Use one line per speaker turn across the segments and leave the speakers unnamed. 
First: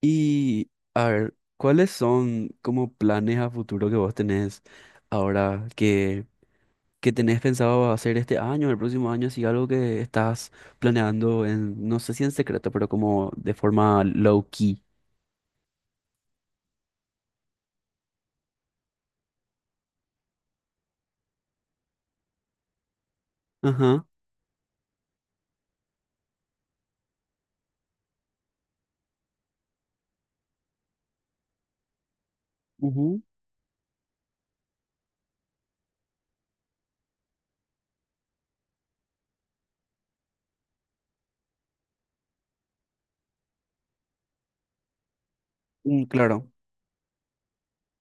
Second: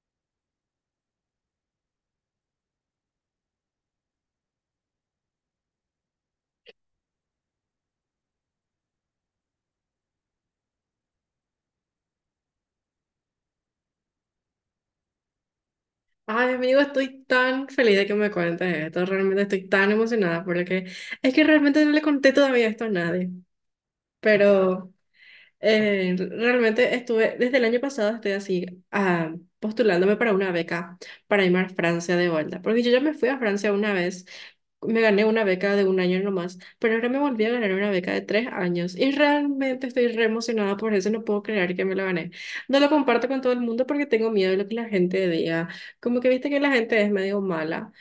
Y a ver, ¿cuáles son como planes a futuro que vos tenés ahora que tenés pensado hacer este año, el próximo año, si algo que estás planeando en, no sé si en secreto, pero como de forma low key?
Ay, amigo, estoy tan feliz de que me cuentes esto. Realmente estoy tan emocionada por lo que. Es que realmente no le conté todavía esto a nadie.
Ajá.
Pero realmente estuve, desde el año pasado estoy así, postulándome para una beca para irme a Francia de vuelta, porque yo ya me
Ujú.
fui a Francia una vez, me gané una beca de un año nomás, pero ahora me volví a ganar una beca de 3 años y realmente estoy re emocionada por eso, no puedo creer que me lo gané. No lo comparto con todo el mundo porque tengo miedo de lo que la gente diga,
Mm,
como que
claro.
viste que la gente es medio mala,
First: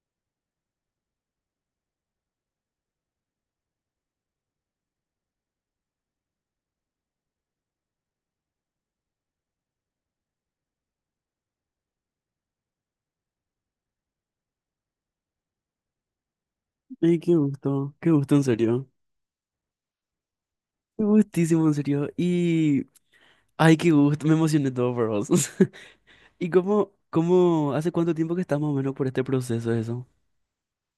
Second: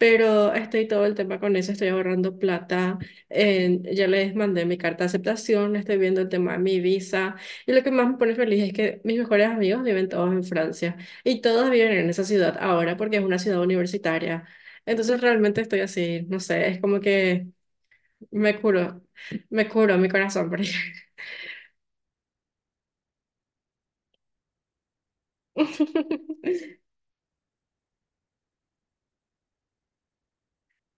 pero estoy todo el tema con eso, estoy ahorrando plata, ya les mandé mi carta de aceptación, estoy viendo el tema de mi visa y lo que más me pone feliz es que mis mejores amigos viven todos en Francia y todos viven en esa ciudad ahora porque es una ciudad universitaria. Entonces realmente estoy así, no sé, es como
Ay,
que
qué gusto en
me
serio.
curo, me curo mi corazón por ahí.
Qué gustísimo en serio. Y ay, qué gusto, me emocioné todo por vos. ¿Y cómo, hace cuánto tiempo que estás más o menos por este proceso eso?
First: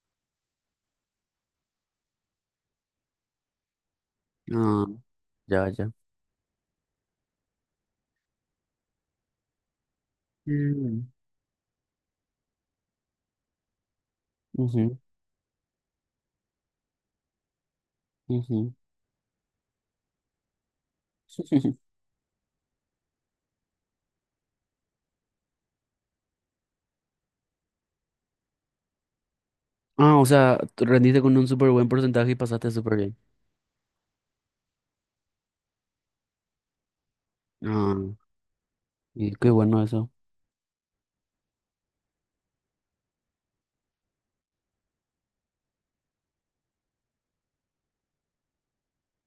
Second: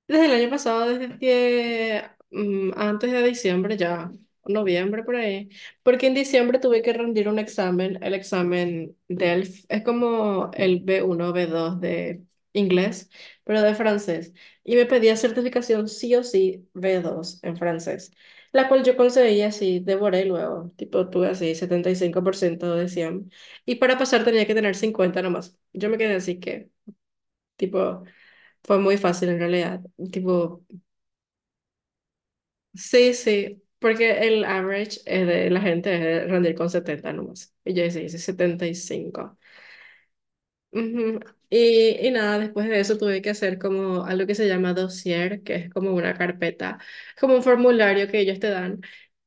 Desde el año pasado, desde que, antes de diciembre ya,
Ah,
noviembre por ahí,
ya, ya.
porque en diciembre tuve que rendir un examen, el examen DELF, es como el
Mm.
B1 B2 de inglés, pero de francés, y me
Ujú,
pedía certificación sí o sí B2 en francés, la
ujú.
cual yo conseguí así, devoré luego, tipo tuve así 75% de 100, y para pasar tenía que tener 50 nomás, yo me quedé así que, tipo... Fue muy fácil en realidad.
Ah, o sea,
Tipo,
tú rendiste con un súper buen porcentaje y pasaste súper
sí,
bien.
sí, porque el average es de la gente es de rendir con 70 nomás. Y yo
Ah,
hice setenta y
y
cinco.
qué bueno eso.
Ujú. Y nada, después de eso tuve que hacer como algo que se llama dossier, que es como una carpeta, como un formulario que ellos te dan,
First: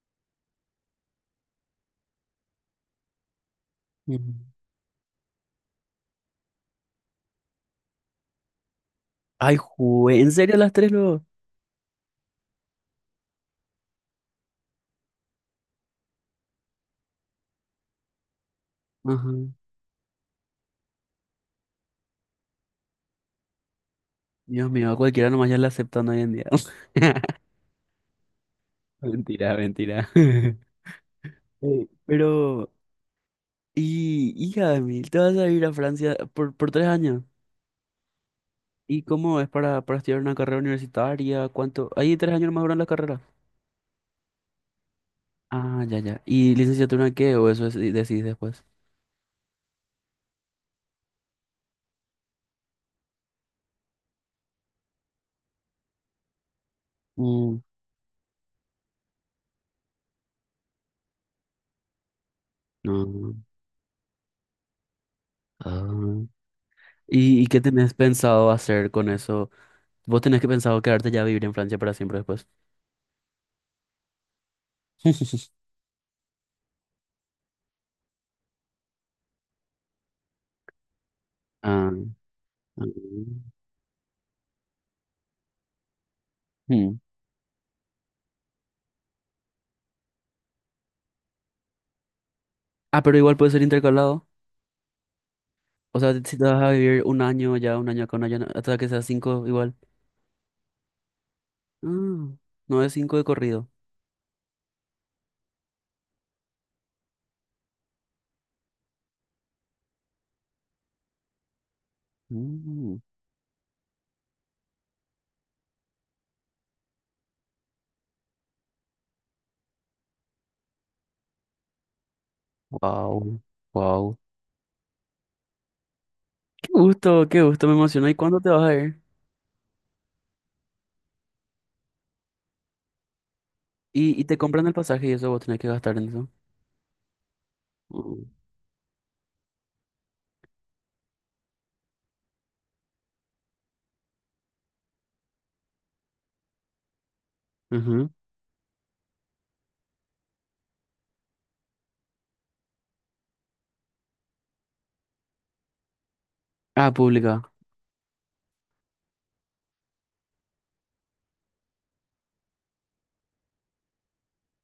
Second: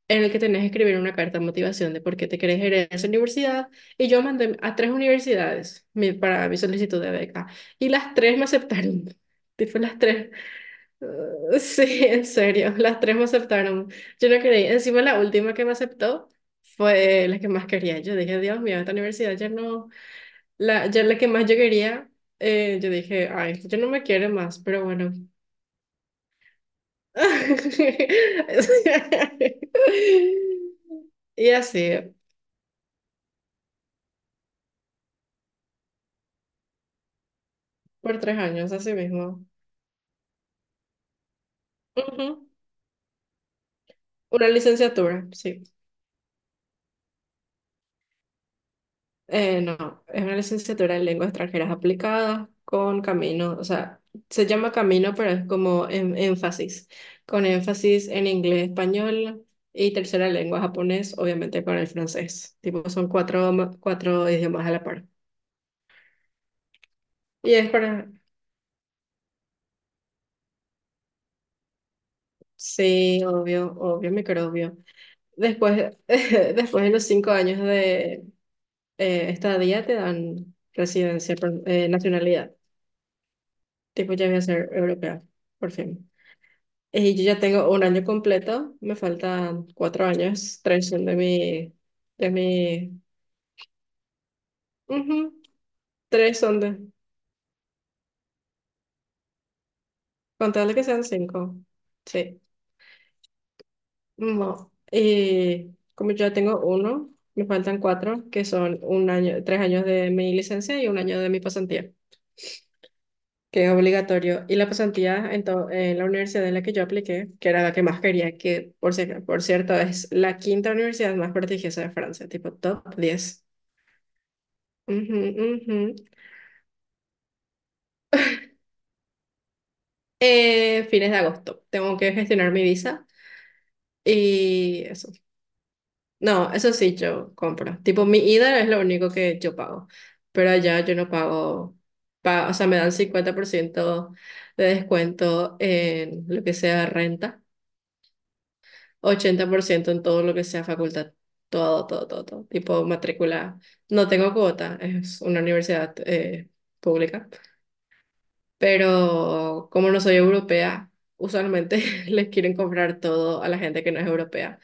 en el que tenés que escribir una carta de motivación de por qué te querés ir a esa universidad. Y yo
Ujú.
mandé a tres universidades para mi solicitud de beca. Y las tres me aceptaron.
Ay,
Tipo, las
jugué, ¿en
tres.
serio las tres luego?
Sí, en serio, las tres me aceptaron. Yo no creí. Encima la última que me aceptó fue la que más quería. Yo dije, Dios mío, esta universidad ya
Ajá.
no, la que más yo quería, yo dije, ay, yo no me quiere más,
Dios
pero
mío, a
bueno.
cualquiera nomás ya la aceptan hoy en día. Mentira, mentira.
Y así,
Pero, y, hija de mí, te vas a ir a Francia por tres años.
por 3 años, así
¿Y cómo
mismo.
es para estudiar una carrera universitaria? ¿Cuánto? Ahí tres
Ujú.
años más duran la carrera.
Una licenciatura, sí.
Ah, ya, ya. ¿Y licenciatura en qué? ¿O decidís después?
No, es una licenciatura en lenguas extranjeras aplicadas con camino, o sea, se llama camino, pero es como énfasis, con énfasis en inglés, español y tercera lengua japonés, obviamente con el francés. Tipo, son
No.
cuatro, cuatro idiomas a la par.
Ah. ¿Y
Y
qué
es
tenés
para,
pensado hacer con eso? ¿Vos tenés que pensado quedarte ya a vivir en Francia para siempre después?
sí, obvio, obvio, microbio. Después, después de los 5 años de estadía te dan residencia,
Ah,
nacionalidad.
ah.
Tipo, ya voy a ser europea, por fin.
Hmm.
Yo ya tengo un año completo, me faltan 4 años, tres son de mi,
Ah, pero igual puede ser intercalado.
ujú,
O sea, si
tres
te vas
son
a
de,
vivir un año ya, un año acá, hasta que sea cinco igual.
contarle que sean cinco,
Ah,
sí,
no es cinco de corrido.
no, como ya tengo uno, me faltan cuatro, que son un año, 3 años de mi licencia y un año de mi pasantía,
Mm.
que es obligatorio, y la pasantía en la universidad en la que yo apliqué, que era la que más quería, que por, si- por cierto es la quinta universidad más prestigiosa de Francia, tipo top
Wow,
diez
wow.
Ujú, ujú.
Qué gusto, me emociona. ¿Y cuándo te vas a ir?
Fines de agosto. Tengo que gestionar mi visa
Y te compran el
y
pasaje y
eso.
eso vos tenés que gastar en eso.
No, eso sí, yo compro. Tipo, mi
Mm,
ida es lo único que yo pago, pero allá yo no pago, o sea, me dan 50% de descuento en lo que sea renta,
ujú.
80% en todo lo que sea facultad, todo, todo, todo, todo. Tipo, matrícula. No tengo cuota, es una universidad
Ah,
pública.
pública.
Pero como no soy europea, usualmente les quieren comprar todo a la gente que no es europea.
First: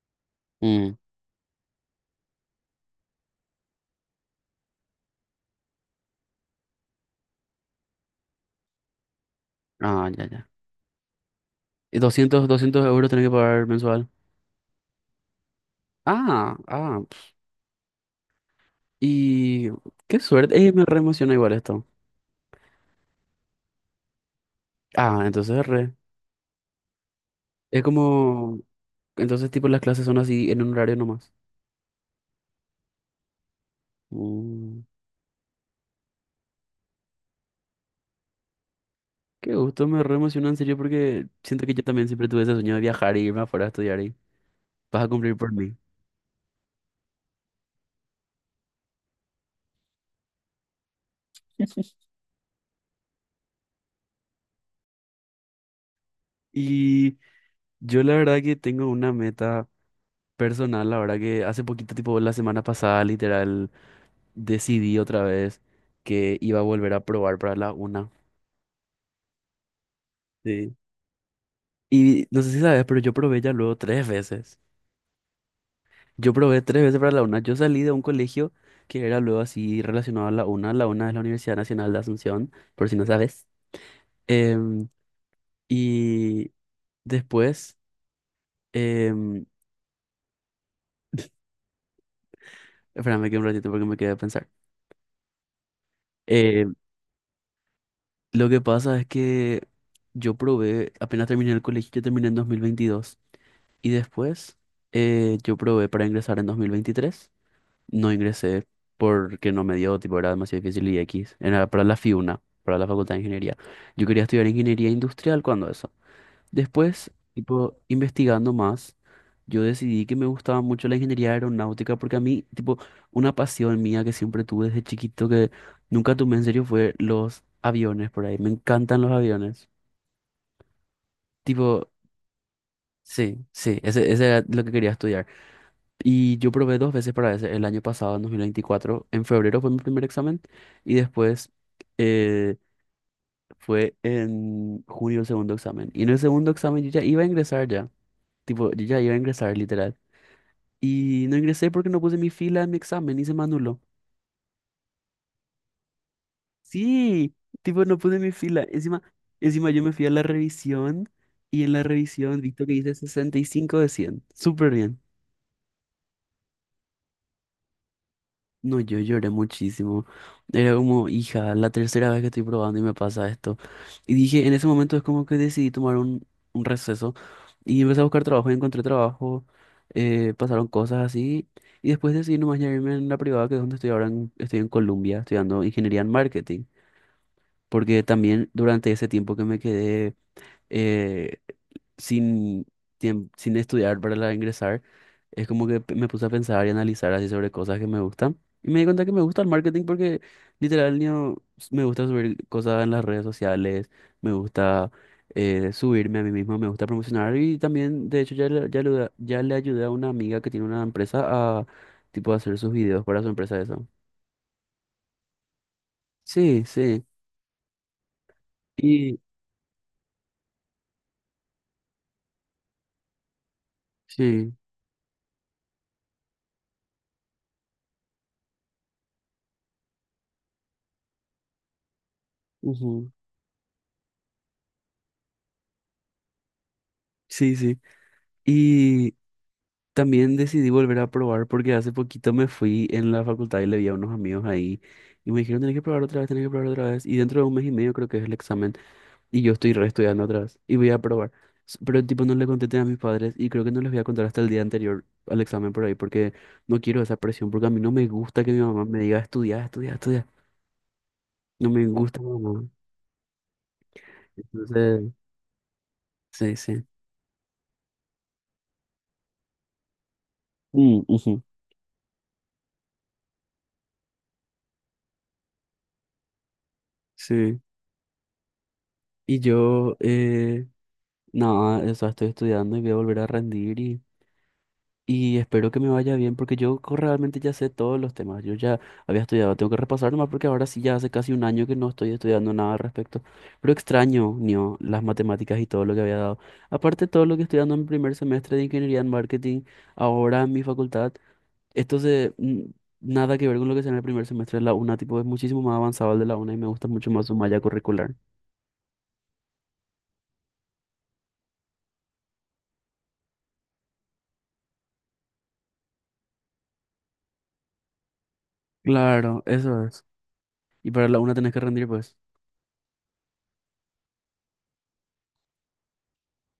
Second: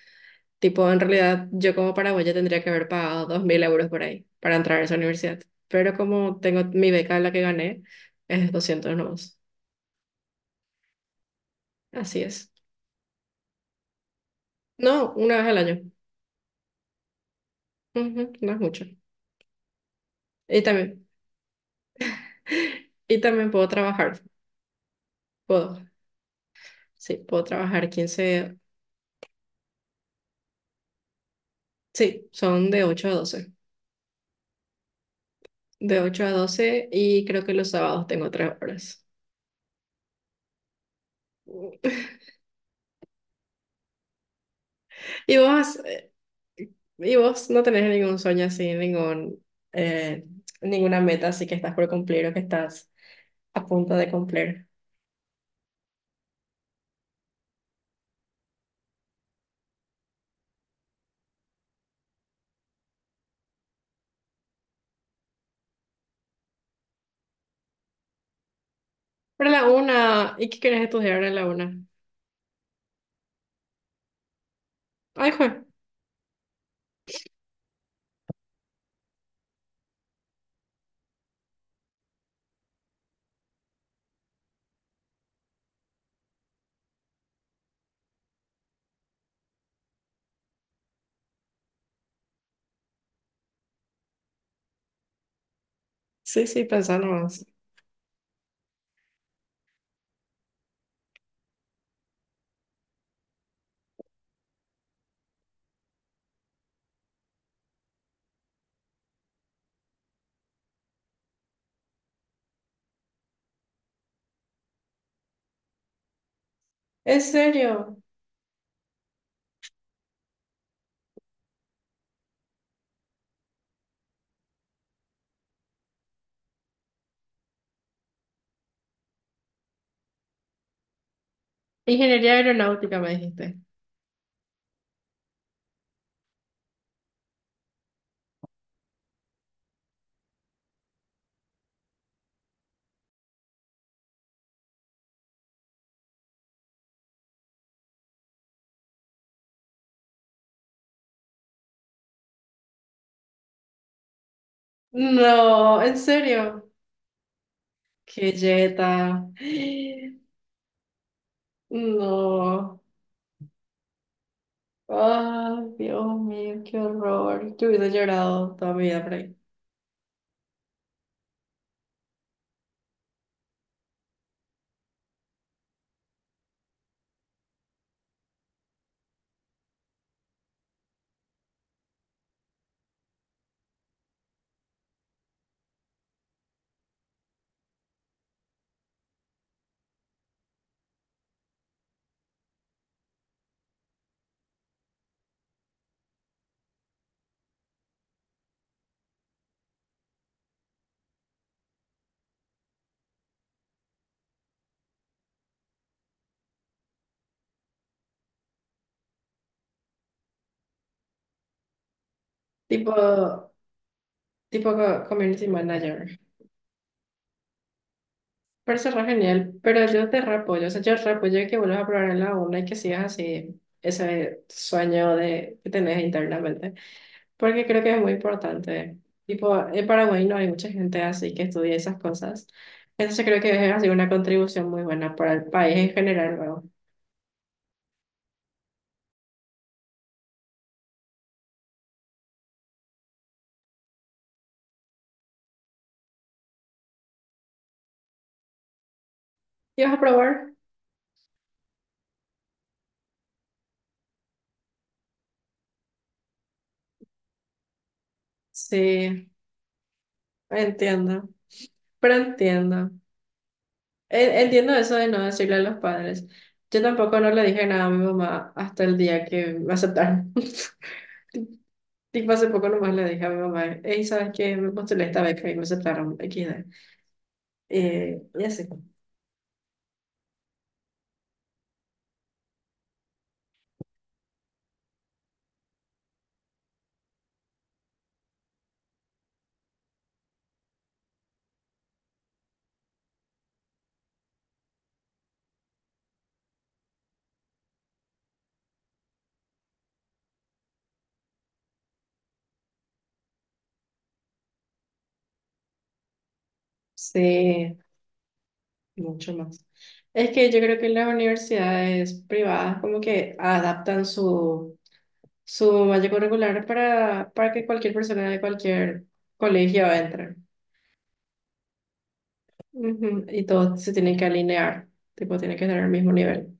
Tipo,
Mm.
en realidad, yo como paraguaya tendría que haber pagado 2.000 euros por ahí para entrar a esa universidad, pero como tengo mi beca, la que gané, es 200 nomás.
Ah, ya, ya. Y
Así
200
es.
200 euros tenés que pagar mensual.
No, una vez al año.
Ah, ah.
Ujú, no es mucho.
Y qué suerte.
Y
Me re
también,
emociona igual esto.
y también puedo trabajar.
Ah, entonces
Puedo,
re.
sí, puedo
Es
trabajar quince,
como... Entonces tipo las clases son así en un horario nomás.
sí, son de 8 a 12.
Mm,
De 8 a 12 y creo que los sábados tengo 3 horas.
qué gusto, me re emociona en serio porque siento que yo también siempre tuve ese sueño de viajar y irme afuera a estudiar y vas a cumplir
¿Y
por mí.
vos no tenés ningún sueño así, ningún, eh, ninguna meta así que estás por cumplir o que estás a punto de cumplir?
Y yo la verdad que tengo una meta personal, la verdad que hace poquito, tipo la semana pasada, literal, decidí otra vez que iba a volver a probar para la UNA.
Pero la una, ¿y qué
Sí.
querés estudiar en la una?
Y no sé si sabes, pero yo probé ya luego tres veces.
Ay, jue.
Yo probé tres veces para la UNA. Yo salí de un colegio que era luego así relacionado a la UNA. La UNA es la Universidad Nacional de Asunción, por si no sabes. Em, y después, em, espérame que un ratito porque me quedé a pensar.
Sí, sí,
Em,
pensá nomás.
lo que pasa es que yo probé, apenas terminé el colegio, yo terminé en 2022. Y después, yo probé para ingresar en 2023. No ingresé porque no me dio, tipo, era demasiado difícil y X. Era para la FIUNA, para la Facultad de Ingeniería. Yo quería estudiar ingeniería industrial cuando eso. Después,
¿En
tipo,
serio?
investigando más, yo decidí que me gustaba mucho la ingeniería aeronáutica porque a mí, tipo, una pasión mía que siempre tuve desde chiquito que nunca tomé en serio fue los aviones por ahí. Me encantan los aviones. Tipo,
Ingeniería aeronáutica me
sí,
dijiste.
sí, ese era lo que quería estudiar. Y yo probé dos veces para ese, el año pasado, en 2024. En febrero fue mi primer examen y después, eh, fue en junio el segundo examen. Y en el segundo examen yo ya iba a ingresar ya. Tipo, yo ya iba a ingresar, literal. Y no ingresé porque no puse mi fila en mi examen y se me anuló.
No, en serio.
Sí, tipo, no puse mi
Qué
fila.
jeta.
Encima, encima yo me fui a la revisión y en la revisión, visto que
No.
hice 65 de 100. Súper bien.
Ay, Dios mío, qué horror. Yo hubiese llorado toda
No,
mi
yo
vida por
lloré
ahí.
muchísimo. Era como, hija, la tercera vez que estoy probando y me pasa esto. Y dije, en ese momento es como que decidí tomar un receso y empecé a buscar trabajo y encontré trabajo. Pasaron cosas así. Y después decidí nomás ya irme en la privada, que es donde estoy ahora. Estoy en Colombia estudiando ingeniería en marketing. Porque también durante ese tiempo que me quedé eh, sin, sin estudiar para la ingresar. Es como que me puse a pensar y analizar así sobre cosas que me gustan. Y me di cuenta que me gusta el marketing porque literal me gusta subir cosas en las redes sociales, me gusta subirme a mí mismo, me gusta promocionar y también, de hecho, ya le ayudé a una amiga que tiene una empresa a tipo hacer sus
Tipo,
videos para su empresa eso.
community manager.
Sí, sí.
Parece re
Y
genial, pero yo te re, o sea, yo re apoyo que vuelvas a probar en la una y que sigas así ese
sí.
sueño de, que tenés internamente, porque creo que es muy importante. Tipo, en Paraguay no hay mucha gente así que estudia esas cosas,
Ujú.
entonces creo que es así una contribución muy buena para el país en general luego.
Sí, sí. También decidí volver a probar porque hace poquito me fui en la facultad y le vi a unos amigos ahí y me dijeron, tenés que probar otra vez, tenés que probar otra vez. Y dentro de un mes y medio creo que es el examen y yo estoy
¿Y vas a
reestudiando otra
probar?
vez y voy a probar. Pero tipo no le conté a mis padres y creo que no les voy a contar hasta el día anterior al examen por ahí porque no quiero esa presión porque a mí no me gusta que mi mamá me diga
Sí,
estudiar, estudiar, estudiar.
entiendo,
No me
pero
gusta, mamá.
entiendo. Entiendo eso de
Entonces,
no decirle a los padres.
sí,
Yo
sí.
tampoco no le dije nada a mi mamá hasta el día que me aceptaron.
Mm, ujú.
Tipo, hace poco nomás le dije a mi mamá, hey, ¿sabes qué? Me postulé esta beca y me aceptaron XD.
Sí.
Y así.
Y yo, nada, eso estoy estudiando y voy a volver a rendir y... Y espero que me vaya bien porque realmente ya sé todos los temas. Yo ya había estudiado, tengo que repasar nomás porque ahora sí ya hace casi un año que no estoy estudiando nada al respecto. Pero extraño, Nio, las matemáticas y todo lo que había dado. Aparte todo lo que estoy dando en mi primer semestre de ingeniería en marketing, ahora en mi facultad, esto nada que ver con lo que sea en el primer semestre de la UNA, tipo es muchísimo más avanzado el de la UNA y me gusta mucho más su malla
Sí,
curricular.
mucho más. Es que yo creo que las universidades privadas como que adaptan su malla curricular para que cualquier persona de cualquier
Claro, eso
colegio
es.
entre.
Y para la UNA tenés que rendir, pues.
Ujú, y todos se tienen que alinear, tipo, tienen que tener el mismo nivel.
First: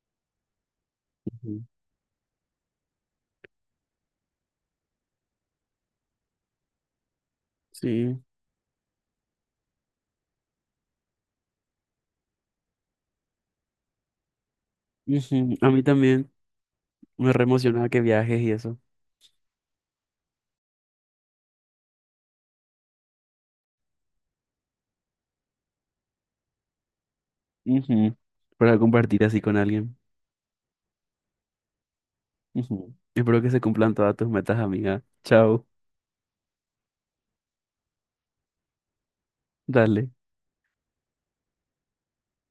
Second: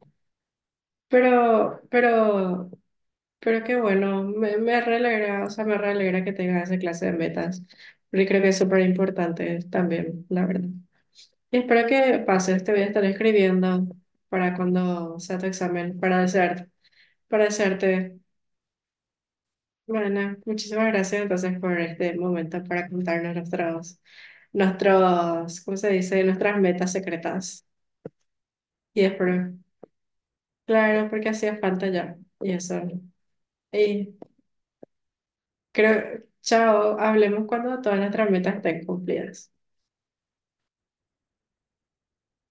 Ujú.
Pero, pero, pero qué bueno, me re alegra, o sea, me re alegra que tengas esa clase de metas,
Sí.
porque creo que es súper importante también, la verdad. Y espero que pases, te voy a estar escribiendo para cuando sea tu
Ujú, a mí
examen, para
también.
desearte,
Me re
para
emociona que
desearte.
viajes y eso.
Bueno, muchísimas gracias entonces por este momento para contarnos ¿cómo se dice? Nuestras metas secretas.
Ujú, para
Y
compartir así
espero,
con alguien.
claro, porque hacía falta ya, y eso.
Ujú. Espero que se cumplan todas
Y
tus metas, amiga. Chao,
Creo, chao, hablemos cuando todas nuestras metas estén cumplidas.
dale.